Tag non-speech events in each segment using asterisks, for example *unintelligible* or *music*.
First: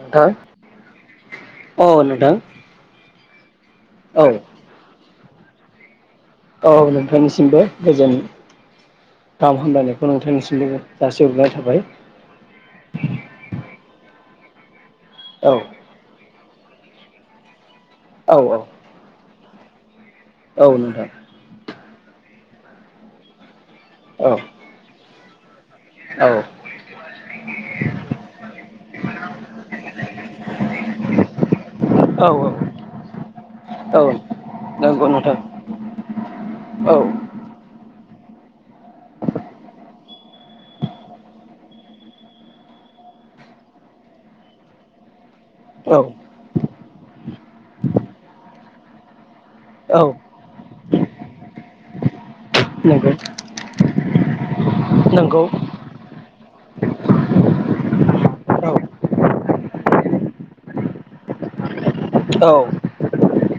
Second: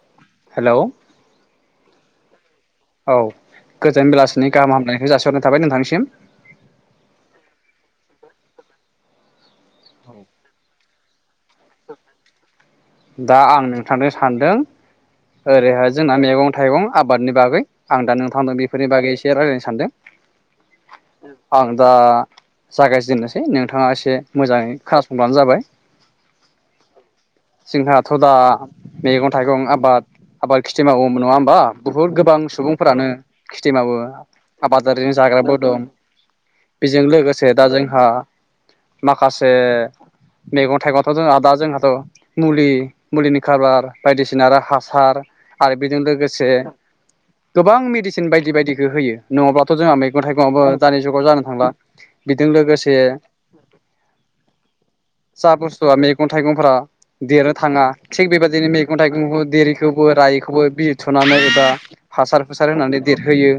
नोथां हेलौ अ‌ नोंथां औ गोजोन औ बेलासिनि गाहाम हामलनायखौ जासि हरनाय थाबाय नोंथांनिसिम। औ नोंथांनिसिमबो गोजोन गाहाम हामलायनायखौ नोंथांनिसिमबो जासिहरबाय। थाबाय। दा आं नोंथांनो सानदों। औ ओरै हा जोंना मैगं थाइगं आबादनि बागै आं दा औ औ नोंथांदों बेफोरनि बागै इसे रायलायनो सानदों। औ नोंथां। आं दा जागायजेननोसै नों थाङा एसे औ मोजाङै खोनासं ब्लानो जाबाय। औ जोंहाथ' दा मैगं थाइगं आबाद आबाद खिथि मावोमोन नङा होमबा बुहुत औ गोबां सुबुंफोरानो खिथि मावो औ नंगौ आबादारिजों नोंथां जाग्राबो दं औ बेजों लोगोसे दा जोंहा। माखासे मैगं थाइगंथ' जोंहा दा जोंहाथ' मुलि मुलिनि कारबार बायदिसिना आरो हासार। आरो बेजों औ लोगोसे गोबां मेडिसिन बायदि बायदिखो होयो। नङाबाथ' जोंहा औ मैगं थाइगंआबो दानि जुग गाव जानो थांला। बिजों लोगोसे। नंगौ नंगौ सा बुस्थुआ मेगन थाइगंफोरा देरनो थाङा थिग औ बेबायदिनो औ मैगं थाइगंखौ देरिखौबो रायिबो बिजि थुनानै बा हासार औ फुसार होनानै देरहोयो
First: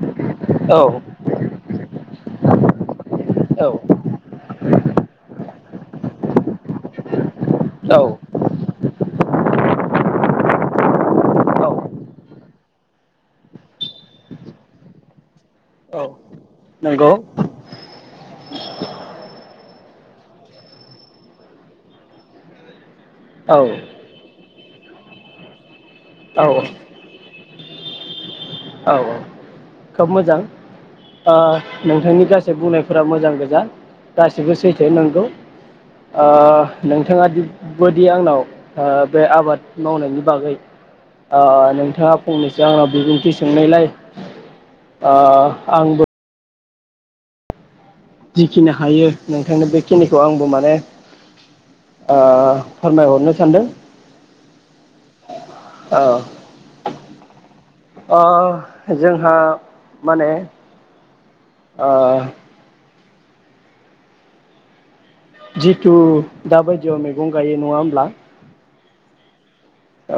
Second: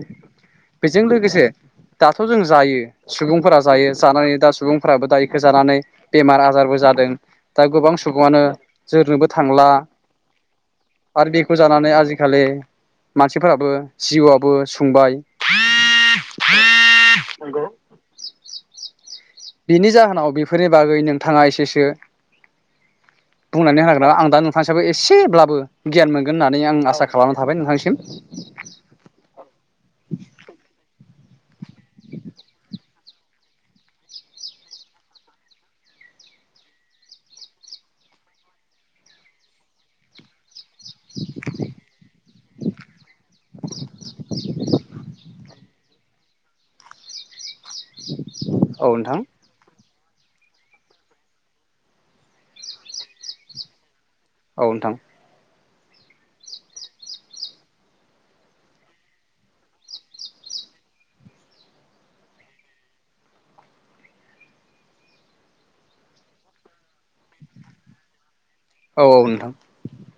औ बेजों लोगोसे दाथ' जों जायो सुबुंफोरा जायो औ जानानै दा सुबुंफोराबो दा इखौ जानानै बेमार आजारबो जादों। दा गोबां औ सु ओ जोरनोबो थांला आरो बेखौ जानानै आजिखालि मानसिफोराबो जिउआबो सुंबाय नोंगौ *inaudible* बिनि जाहोनाव बेफोरनि बागै नोंथाङा एसेसो औ बुंनानै हा आं दा नोंथांसि एसेब्लाबो गियान मोनगोन औ होननानै आं आसा खालामना थाबाय नोंथांसिम। औ खोब मोजां ओ नोंथांनि गासै बुंनायफोरा मोजां गोजा गासिबो सैथो नोंगौ ओ नोंथाङा बिब बादि आंनाव ओ बे आबाद मावनायनि बागै ओ नोंथाङा फंनैसो आंनाव बिबुंथि सोंनायलाय ओ आंबो जिखिना औ हायो नोंथां नोंथांनो बे खिनिखौ आंबो माने ओ फोरमायहरनो सानदों। औ नोंथां। ओ अ जोंहा माने ओ जिथु दाबायदियाव मैगं गायो नङा होमब्ला? औ औ नोंथां। औ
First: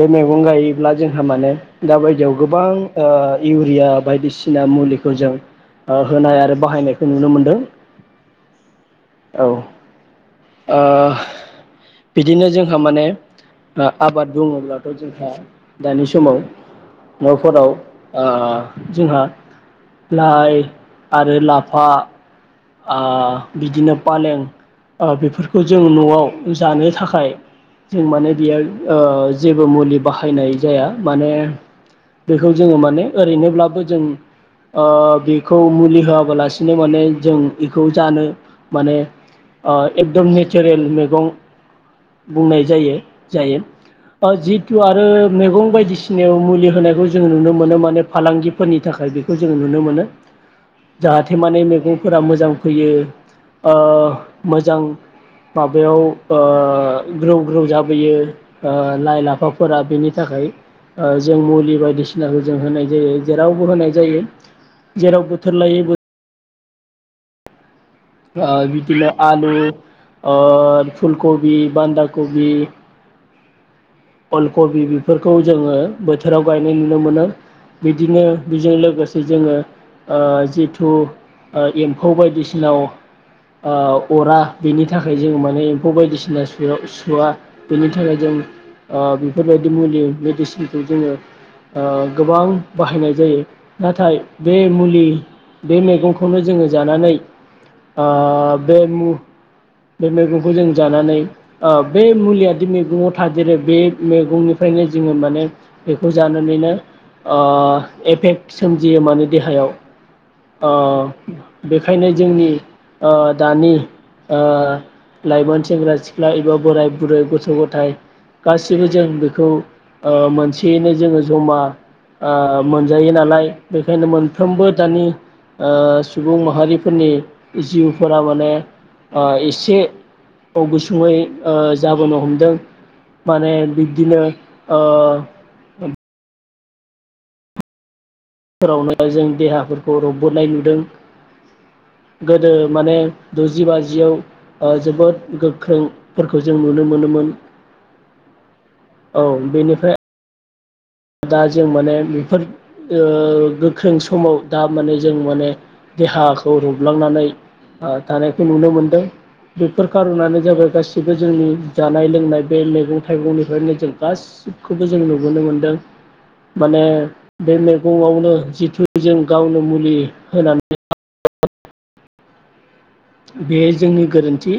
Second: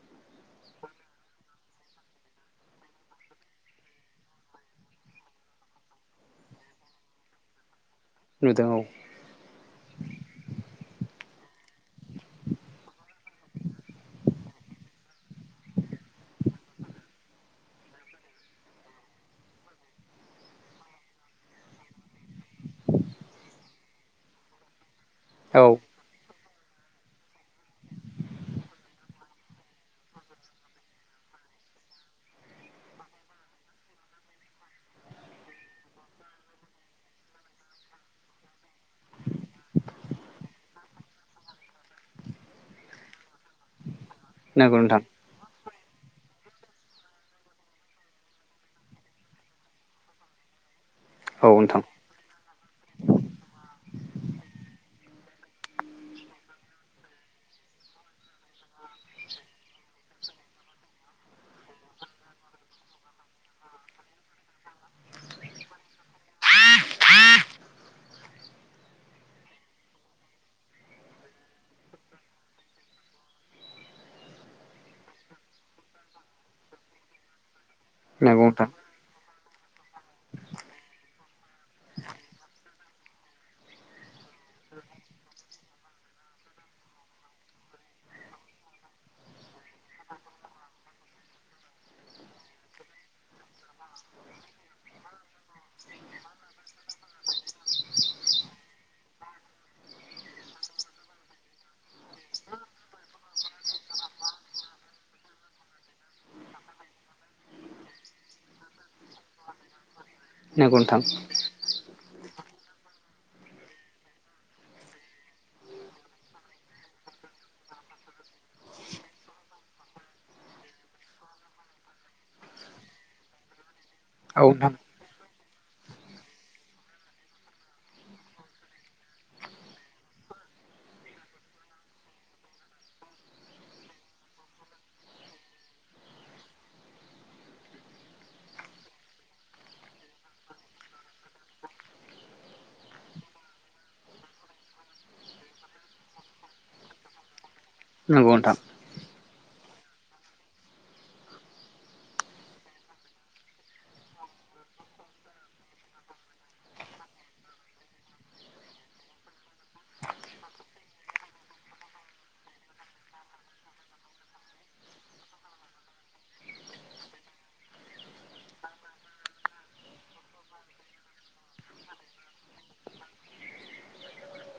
बे मैगं गायोब्ला जोंहा माने दा बायदियाव गोबां ओ इउरिया बायदिसिना मुलिखौ जों ओ होनाय आरो बाहायनायखौ नुनो मोनदों। नुदों औ औ ओ बिदिनो जोंहा माने ओ आबाद बुङोब्लाथ' जोंहा दानि समाव न'फोराव ओ जोंहा लाइ आरो लाफा आ बिदिनो पालें ओ बेफोरखौ औ जों न'आव ओ जानो थाखाय जों माने बेयो ओ जेबो मुलि बाहायनाय जाया माने बेखौ जोङो माने ओरैनोब्लाबो जों ओ बेखौ मुलि होआबालासिनो माने जों बेखौ जानो माने ओ एकदम नेचारेल मेगं बुंनाय जायो जायो। ओ नंगौ जिथु नोंथां आरो मैगं बायदिस सिनायाव मुलि होनायखौ जों नुनो मोनो माने फालांगिफोरनि थाखाय बेखौ जों नुनो मोनो। जाहाथे औ माने नोंथां मैगंफोरा मोज दंफैयो ओ मोजां उ माबायाव ओ ग्रौ ग्रौ जाबोयो ओ लाइ लाफाफोरा बेनि थाखाय ओ जों मुलि बायदिसिनाखौ जों होनाय जायो जेरावबो होनाय जायो जेराव बोथोर लायै बोथ ओ बिदिनो आलु ओ फुलकबि, बान्दा कबि अलकबि बेफोरखौ जोङो बोथोराव गायनाय नुनो मोनो। बिदिनो नंगौ नोंथां बेजों लोगोसे जोङो ओ जिथु ओ एम्फौ बायदिसिनाव ओ अरा बेनि थाखाय जों माने एम्फौ बायदिसिना सोआव सुवा बेनि थाखाय जों ओ बेफोरबायदि मुलि मेडिसिनखौ जोङो ओ गोबां बाहायनाय जायो नाथाय बे मुलि बे मैगंखौनो जोङो जानानै ओ बे मु बे मैगंखौ जों जानानै आब बे मुलियादि मैगङाव थादेरो बे मैगंनिफ्रायनो जोङो माने बेखौ जानानैनो ओ एफेक्ट सोमजियो माने देहायाव नंगौ नोंथां ओब बेखायनो जोंनि ओ दानि ओ लाइमोन सेंग्रा सिख्ला एबा बोराय बुरै गथ' गथाय गासिबो जों बेखौ ओ मोनसेयैनो जोङो जमा ओ मोनजायो नालाय बेख खायनो औ मोनफ्रोमबो नोंथां दानि ओ सुबुं माहारिफोरनि जिउफोरा माने ओ एसे औ गुसुङै ओ जाबोनो हमदों माने बिब्दिनो ओ फोरावनो जों देहाफोरखौ रबबोनाय नुदों गोदो माने द'जि बाजियाव ओ जोबोद गोख्रोंफोरखौ जों नुनो मोनोमोन। नंगौ नोंथां। औ बेनिफ्राय दा जों माने बेफोर ओ गोख्रों समाव दा माने जों माने देहाखौ रबलांनानै ओ थानायखौ नुनो मोनदों बेफोर कारनानो जाबाय गासिबो जोंनि जानाय लोंनाय बे मैगं थाइगंनिफ्रायनो जों गासिबखौबो जों नुबोनो मोनदों। माने बे मैगंङावनो जिथु जों गावनो मुलि होनानै बे जोंनि गोरोन्थि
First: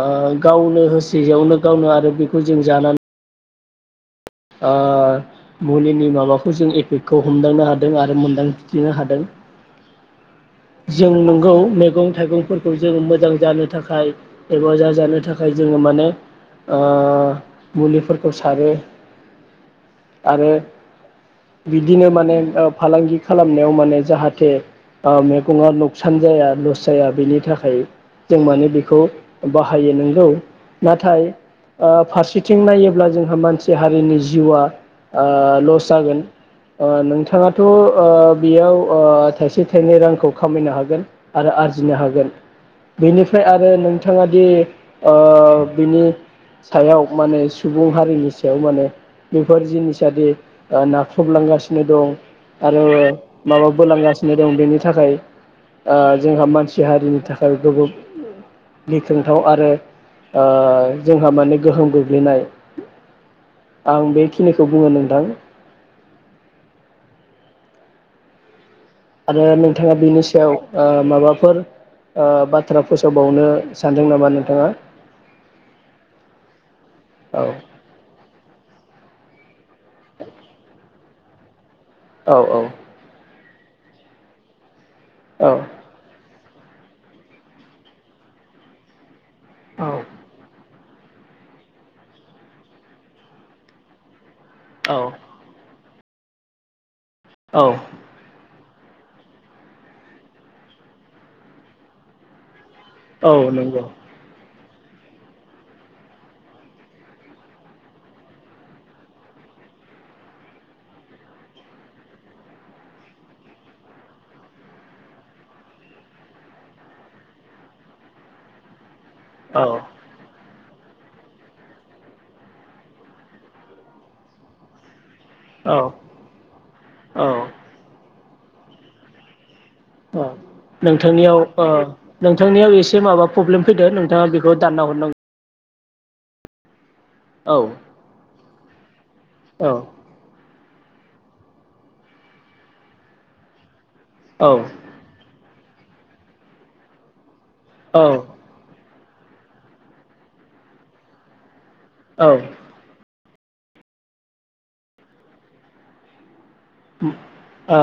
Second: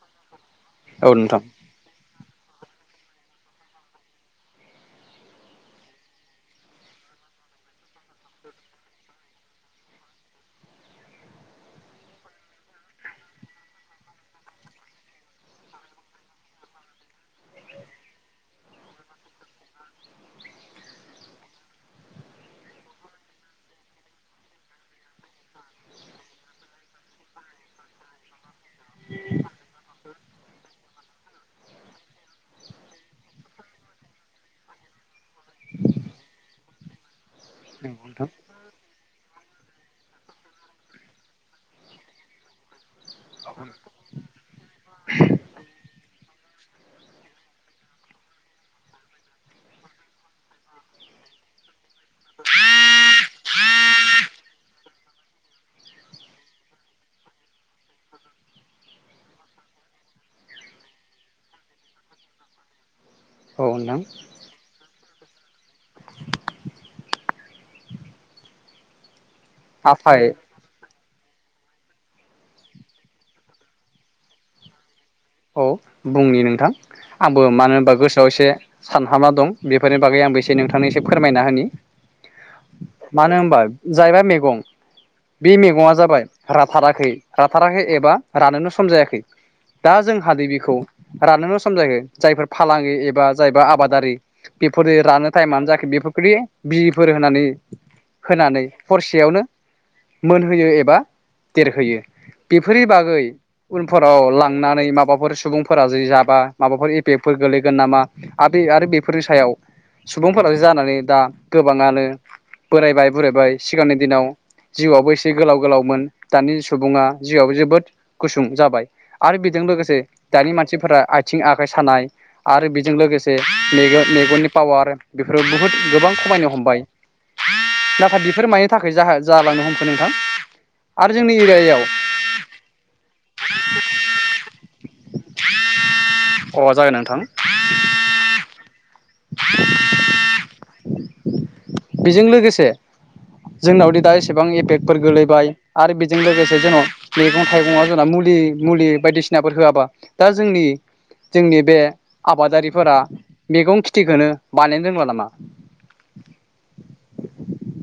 ओ गावनो औ नोंथां होसेयावनो गावनो आरो बिख जों जानानै ओ मुलिनि माबाखौ जों एफेक्टखौ हमदांनो हादों आरो मोनदांथिथिनो हादों जों नंगौ मैगं थाइगंफोरखौ जों मोजां जानो थाखाय एबा जाजानो थाखाय जोंङो माने ओ मुलिफोरखौ सारो आरो बिदिनो माने फालांगि खालामनायाव माने जाहाथे मैगङा नुकसान जाया लस जाया बेनि थाखाय जों माने बेखौ बाहायो नोंगौ नाथाय फारसेथिं नायोब्ला जोंहा मानसिया हारिनि जिउआ आ लस जागोन ओ नोंथाङाथ' नंगौ नोंथां ओ बेयाव ओ थाइसे थाइनै रांखौ खामायनो हागोन आरो आरजिनो हागोन बेनिफ्राय आरो नोंथाङा दि ओ बिनि सायाव माने सुबुं हारिनि सायाव माने बेफोर जिनिसादि नाख्रुबलांगासिनो दं आरो माबाबोलांगासिनो दं बेनि थाखाय जोंहा मानसि हारिनि थाखाय जोबोत गिख्रोंथाव आरो ओ जोंहा माने गोहोम गोग्लैनाय औ नोंथां आं बेखिनिखौ बुङो नोंथां आरो नोंथाङा बिनि आफाय सायाव ओ माबा फोर ओ बाथ्रा फोसावबावनो सानदों नामा नोंथाङा। बुंनि नोंथां औ आंबो मानो होनबा गोसोआव एसे सान हाबना दं बेफोरनि बागै आंबो एसे नोंथांनि एसे फोरमायना होनि औ औ जायबा मेगं बे मेगङा जाबाय राथाराखै-राथाराखै एबा रानोनो सम जायाखै औ दा जों हादै बि खौ रानोनो सम जायाखै जायफोर फालांगि एबा जायबा आबादारि बेफोरो औ रानो टाइमानो जायाखै बे *unintelligible* फोर होनानै औ होनानै हरसेयावनो मोनहोयो एबा देरहोयो बेफोरनि बागै औ नंगौ उनफोराव ला नानै माबाफोर सुबुंफोरा जे जाबा माबाफोर एफेबफोर गोलैगोन नामा आर बे आरो बेफोरनि सायाव सुबुंफोरानो जानानै दा गोबाङानो बोरायबाय बुरायबाय सिगांनि दिनाव जिउआबो एसे गोलाव-गोलावमोन दानि सुबुङा जिउआबो जोबोद गुसुं जाबाय आरो औ बेजों लोगोसे दानि मानसिफोरा आथिं आखाइ सानाय आरो बेजों लोगोसे मेग-मेगननि पावार बेफोराव बुहुद औ गोबां खमायनो हमबाय औ दा दाबिफोर मानि थाखाय जाहा जालांनो हम अ नोंथांनियाव ओ नोंथांनियाव एसे माबा प्रब्लेम फैदो नोंथाङा बेखौ दानना हरनां अ जागोन नों थां औ औ बेजों लोगोसे जोंनाव दि दा एसेबां औ एफेक्टफोर गोलैबाय आरो बेजों लोगोसे जोंनाव मैगं थायगंयाव जोंना औ मुलि-मुलि बायदिसिनाफोर होआबा दा जोंनि जोंनि बे औ ओ आबादारिफोरा मैगं खेथिखोनो बानायनो रोंला नामा। उम ओ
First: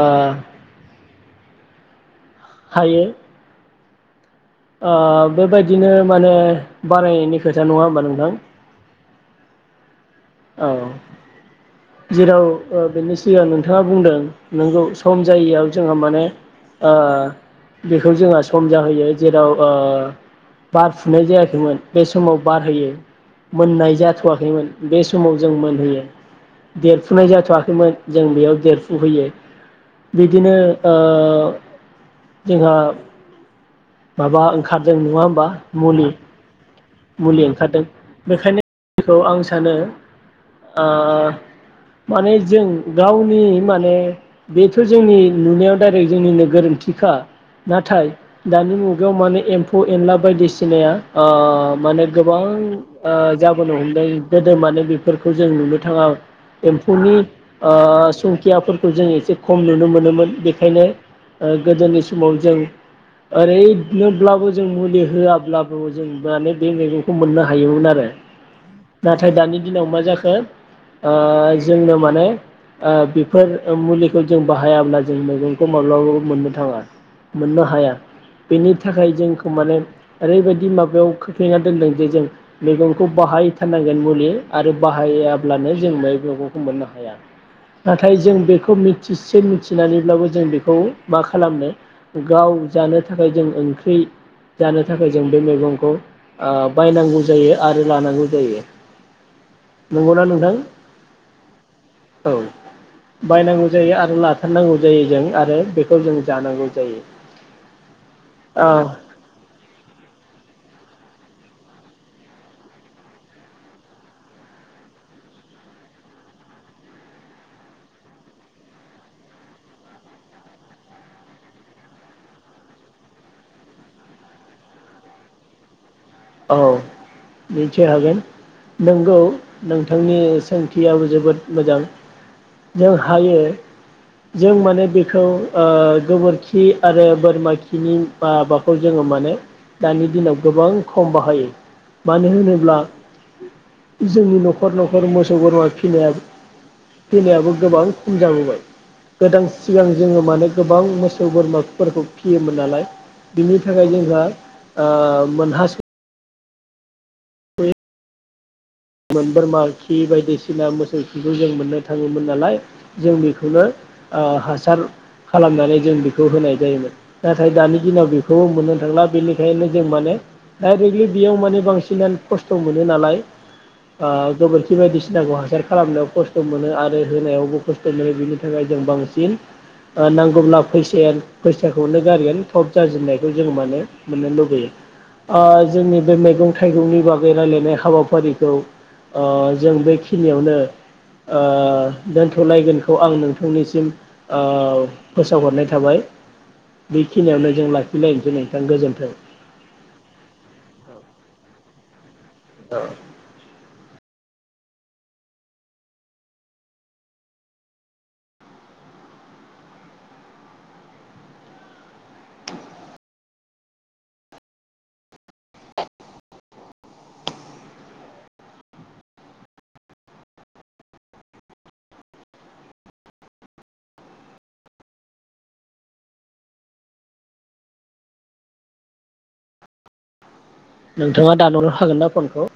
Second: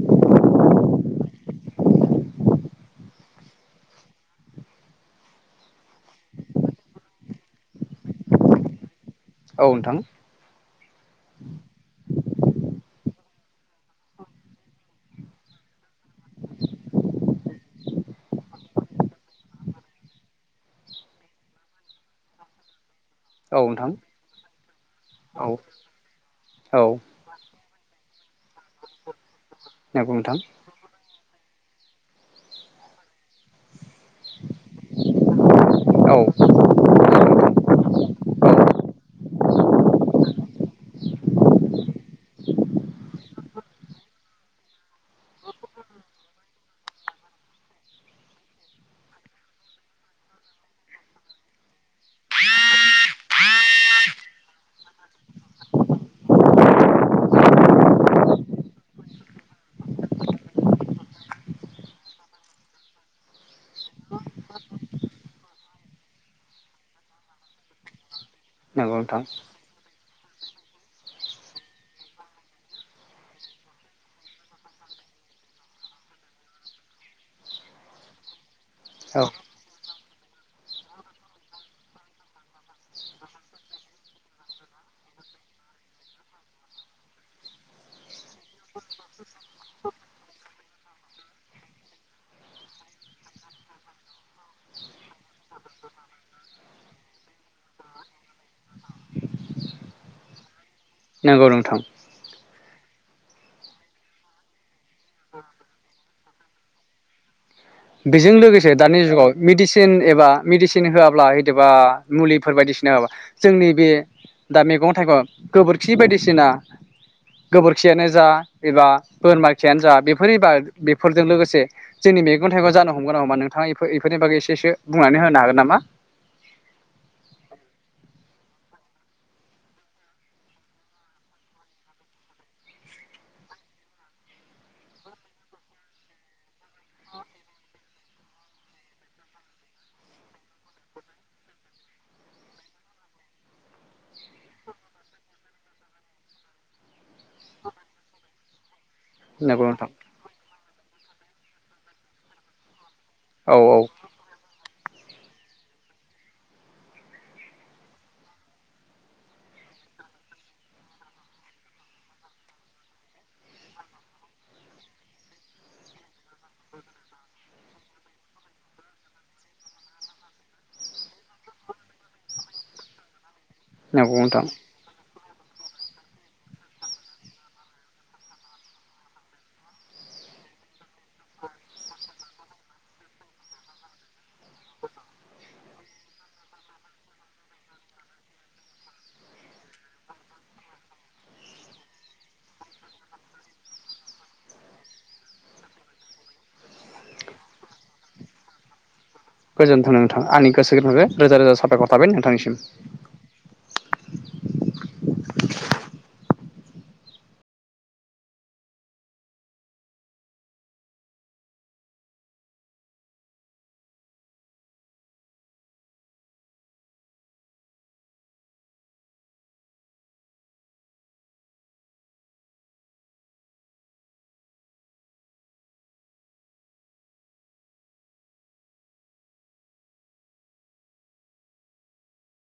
हायो। ओ बेबायदिनो माने बारायनायनि खोथा नङा होमबा नोंथां? औ नोंथां। औ जेराव ओ बेनि सिगां नोंथाङा बुंदों नोंगौ सम जायैयाव जोंहा माने ओ बेखौ जोंहा सम जाहोयो जेराव ओ बारफुनाय जायाखैमोन बे समाव बारहोयो। औ नोंथां मोननाय जाथ'वाखैमोन बे जों औ मोनहोयो औ देरफुनाय जाथ थ'वाखैमोन जों बेयाव देरफु होयो। नंगौ नोंथां बिदिनो ओ ओ जोंहा माबा ओंखारदों नङा होमबा मुलि औ मुलि ओंखारदों बेखायनोखौ आं सानो ओ माने जों गाव नि माने बेफोर जोंनि नुनायाव डाइरेक्ट जोंनिनो गोरोन्थिखा नाथाय दानि मुगायाव माने एम्फौ एनला बायदिसिनाया ओ माने गोबां ओ जाबोनो हमदों गोदो माने बेफोरखौ जों नुनो थाङा एम्फौनि ओ संखियाफोरखौ जों एसे खम नुनो मोनोमोन बेखायनो गोदोनि समाव जों ओरैनोब्लाबो जों मुलि होआब्लाबो जों माने बे मैगंखौ मोननो हायोमोन आरो। नंगौ नोंथां नाथाय दानि दिनाव मा जाखो ओ जोंनो माने ओ बेफोर मुलिखौ जों बाहायाब्ला जों मैगंखौ माब्लाबाबो मोननो थाङा मोननो हाया। बेनि थाखाय औ जोंखौ माने ओरैबायदि माबायाव खोख्लैना दोनदों जे जों मैगंखौ बाहायथारनांगोन मुलि आरो बाहायाब्लानो जों बे मैगंखौ मोननो हाया नाथाय जों बेखौ मिथिसे मिथिनानैब्लाबो जों बेखौ मा खालामनो गाव जानो थाखाय जों ओंख्रि जानो थाखाय जों बे मैगंखौ ओ बायनांगौ जायो आरो लानांगौ जायो नंगौना नोंथां? नोंगौ नोंथां। औ बायनांगौ जायो आरो लाथारनांगौ जायो जों आरो बेखौ जों जानांगौ जायो। बेजों औ लोगोसे दानि जुगाव मेडिसिन एबा मेडिसिन होआब्ला होइदोबा मुलिफोर बायदिसिना जोंनि बे दा मैं थाइगं गोबोरखि बायदिसिना गोबोरखियानो जा एबा बोरमा खियानो जा‌ बेफोरनि बेफोरजों लोगोसे जोंनि मेगं मैगं थाइगं जानो हमगोन ना हमा नोंथाङा इफोर इफोरनि बागै एसेसो बुंनानै होनो हागोन नामा। औ मिथि हागोन नंगौ नोंथांनि सोंथियाबो जोबोद मोजां जों हायो जों माने बेखौ ओ गोबोरखि आरो बोरमा खिनि माबाखौ जोङो माने दानि दिनाव गोबां खम बाहायो मानो होनोब्ला जोंनि नखर नखर मोसौ बोरमा फिनाय फिनायाबो गोबां खम जाबोबाय। गोदान नंगौ सिगां नोंथां जोङो माने गोबां मो मोसौ बोरमाफोरखौ फियोमोन नालाय औ बिनि औ थाखाय जोंहा ओ मोनहासयै मोन बोरमा खि बायदिसिना मोसौ खिखौ जों मोननो थाङोमोन नालाय जों बेखौनो ओ हासार खालामनानै जों बेखौ होनाय जायोमोन नाथाय दानि दिनाव बेखौबो मोननो थांला बेनिखायनो जों माने डाइरेक्टलि बेयाव माने बांसिनानो खस्थ मोनो नालाय ओ नंगौ नोंथां गोबोरखि बायदिसिनाखौ खालामनायाव खस्थ मोनो आरो होनायावबो खस्थ मोनो बिनि थाखाय जों बांसिन ओ-नांगौब्ला। फैसा फैसाखौनो गारगोन। थब जाजेननायखौ जोङो माने मोननो लुुबैयो ओ जोंनि बे मैगं थाइगंनि बागै रायलायनाय हाबाफारिखौ। ओ-जों बेखिनियावनो ओ- दोनथलायगोनखौ आं नोंथांनिसिम ओ- फोसावहरनाय थाबाय बेखिनियावनो जों लाखिलायनोसै नोंथां गोजोन्थों। गोजोनथों नोंथां आंनि गोसो गोरबोनिफ्राय रोजा रोजा साबायखर। फाब *inaudible* नोंथांनिसिम नोंथाङा दानहरनो हागोन ना फनखौ।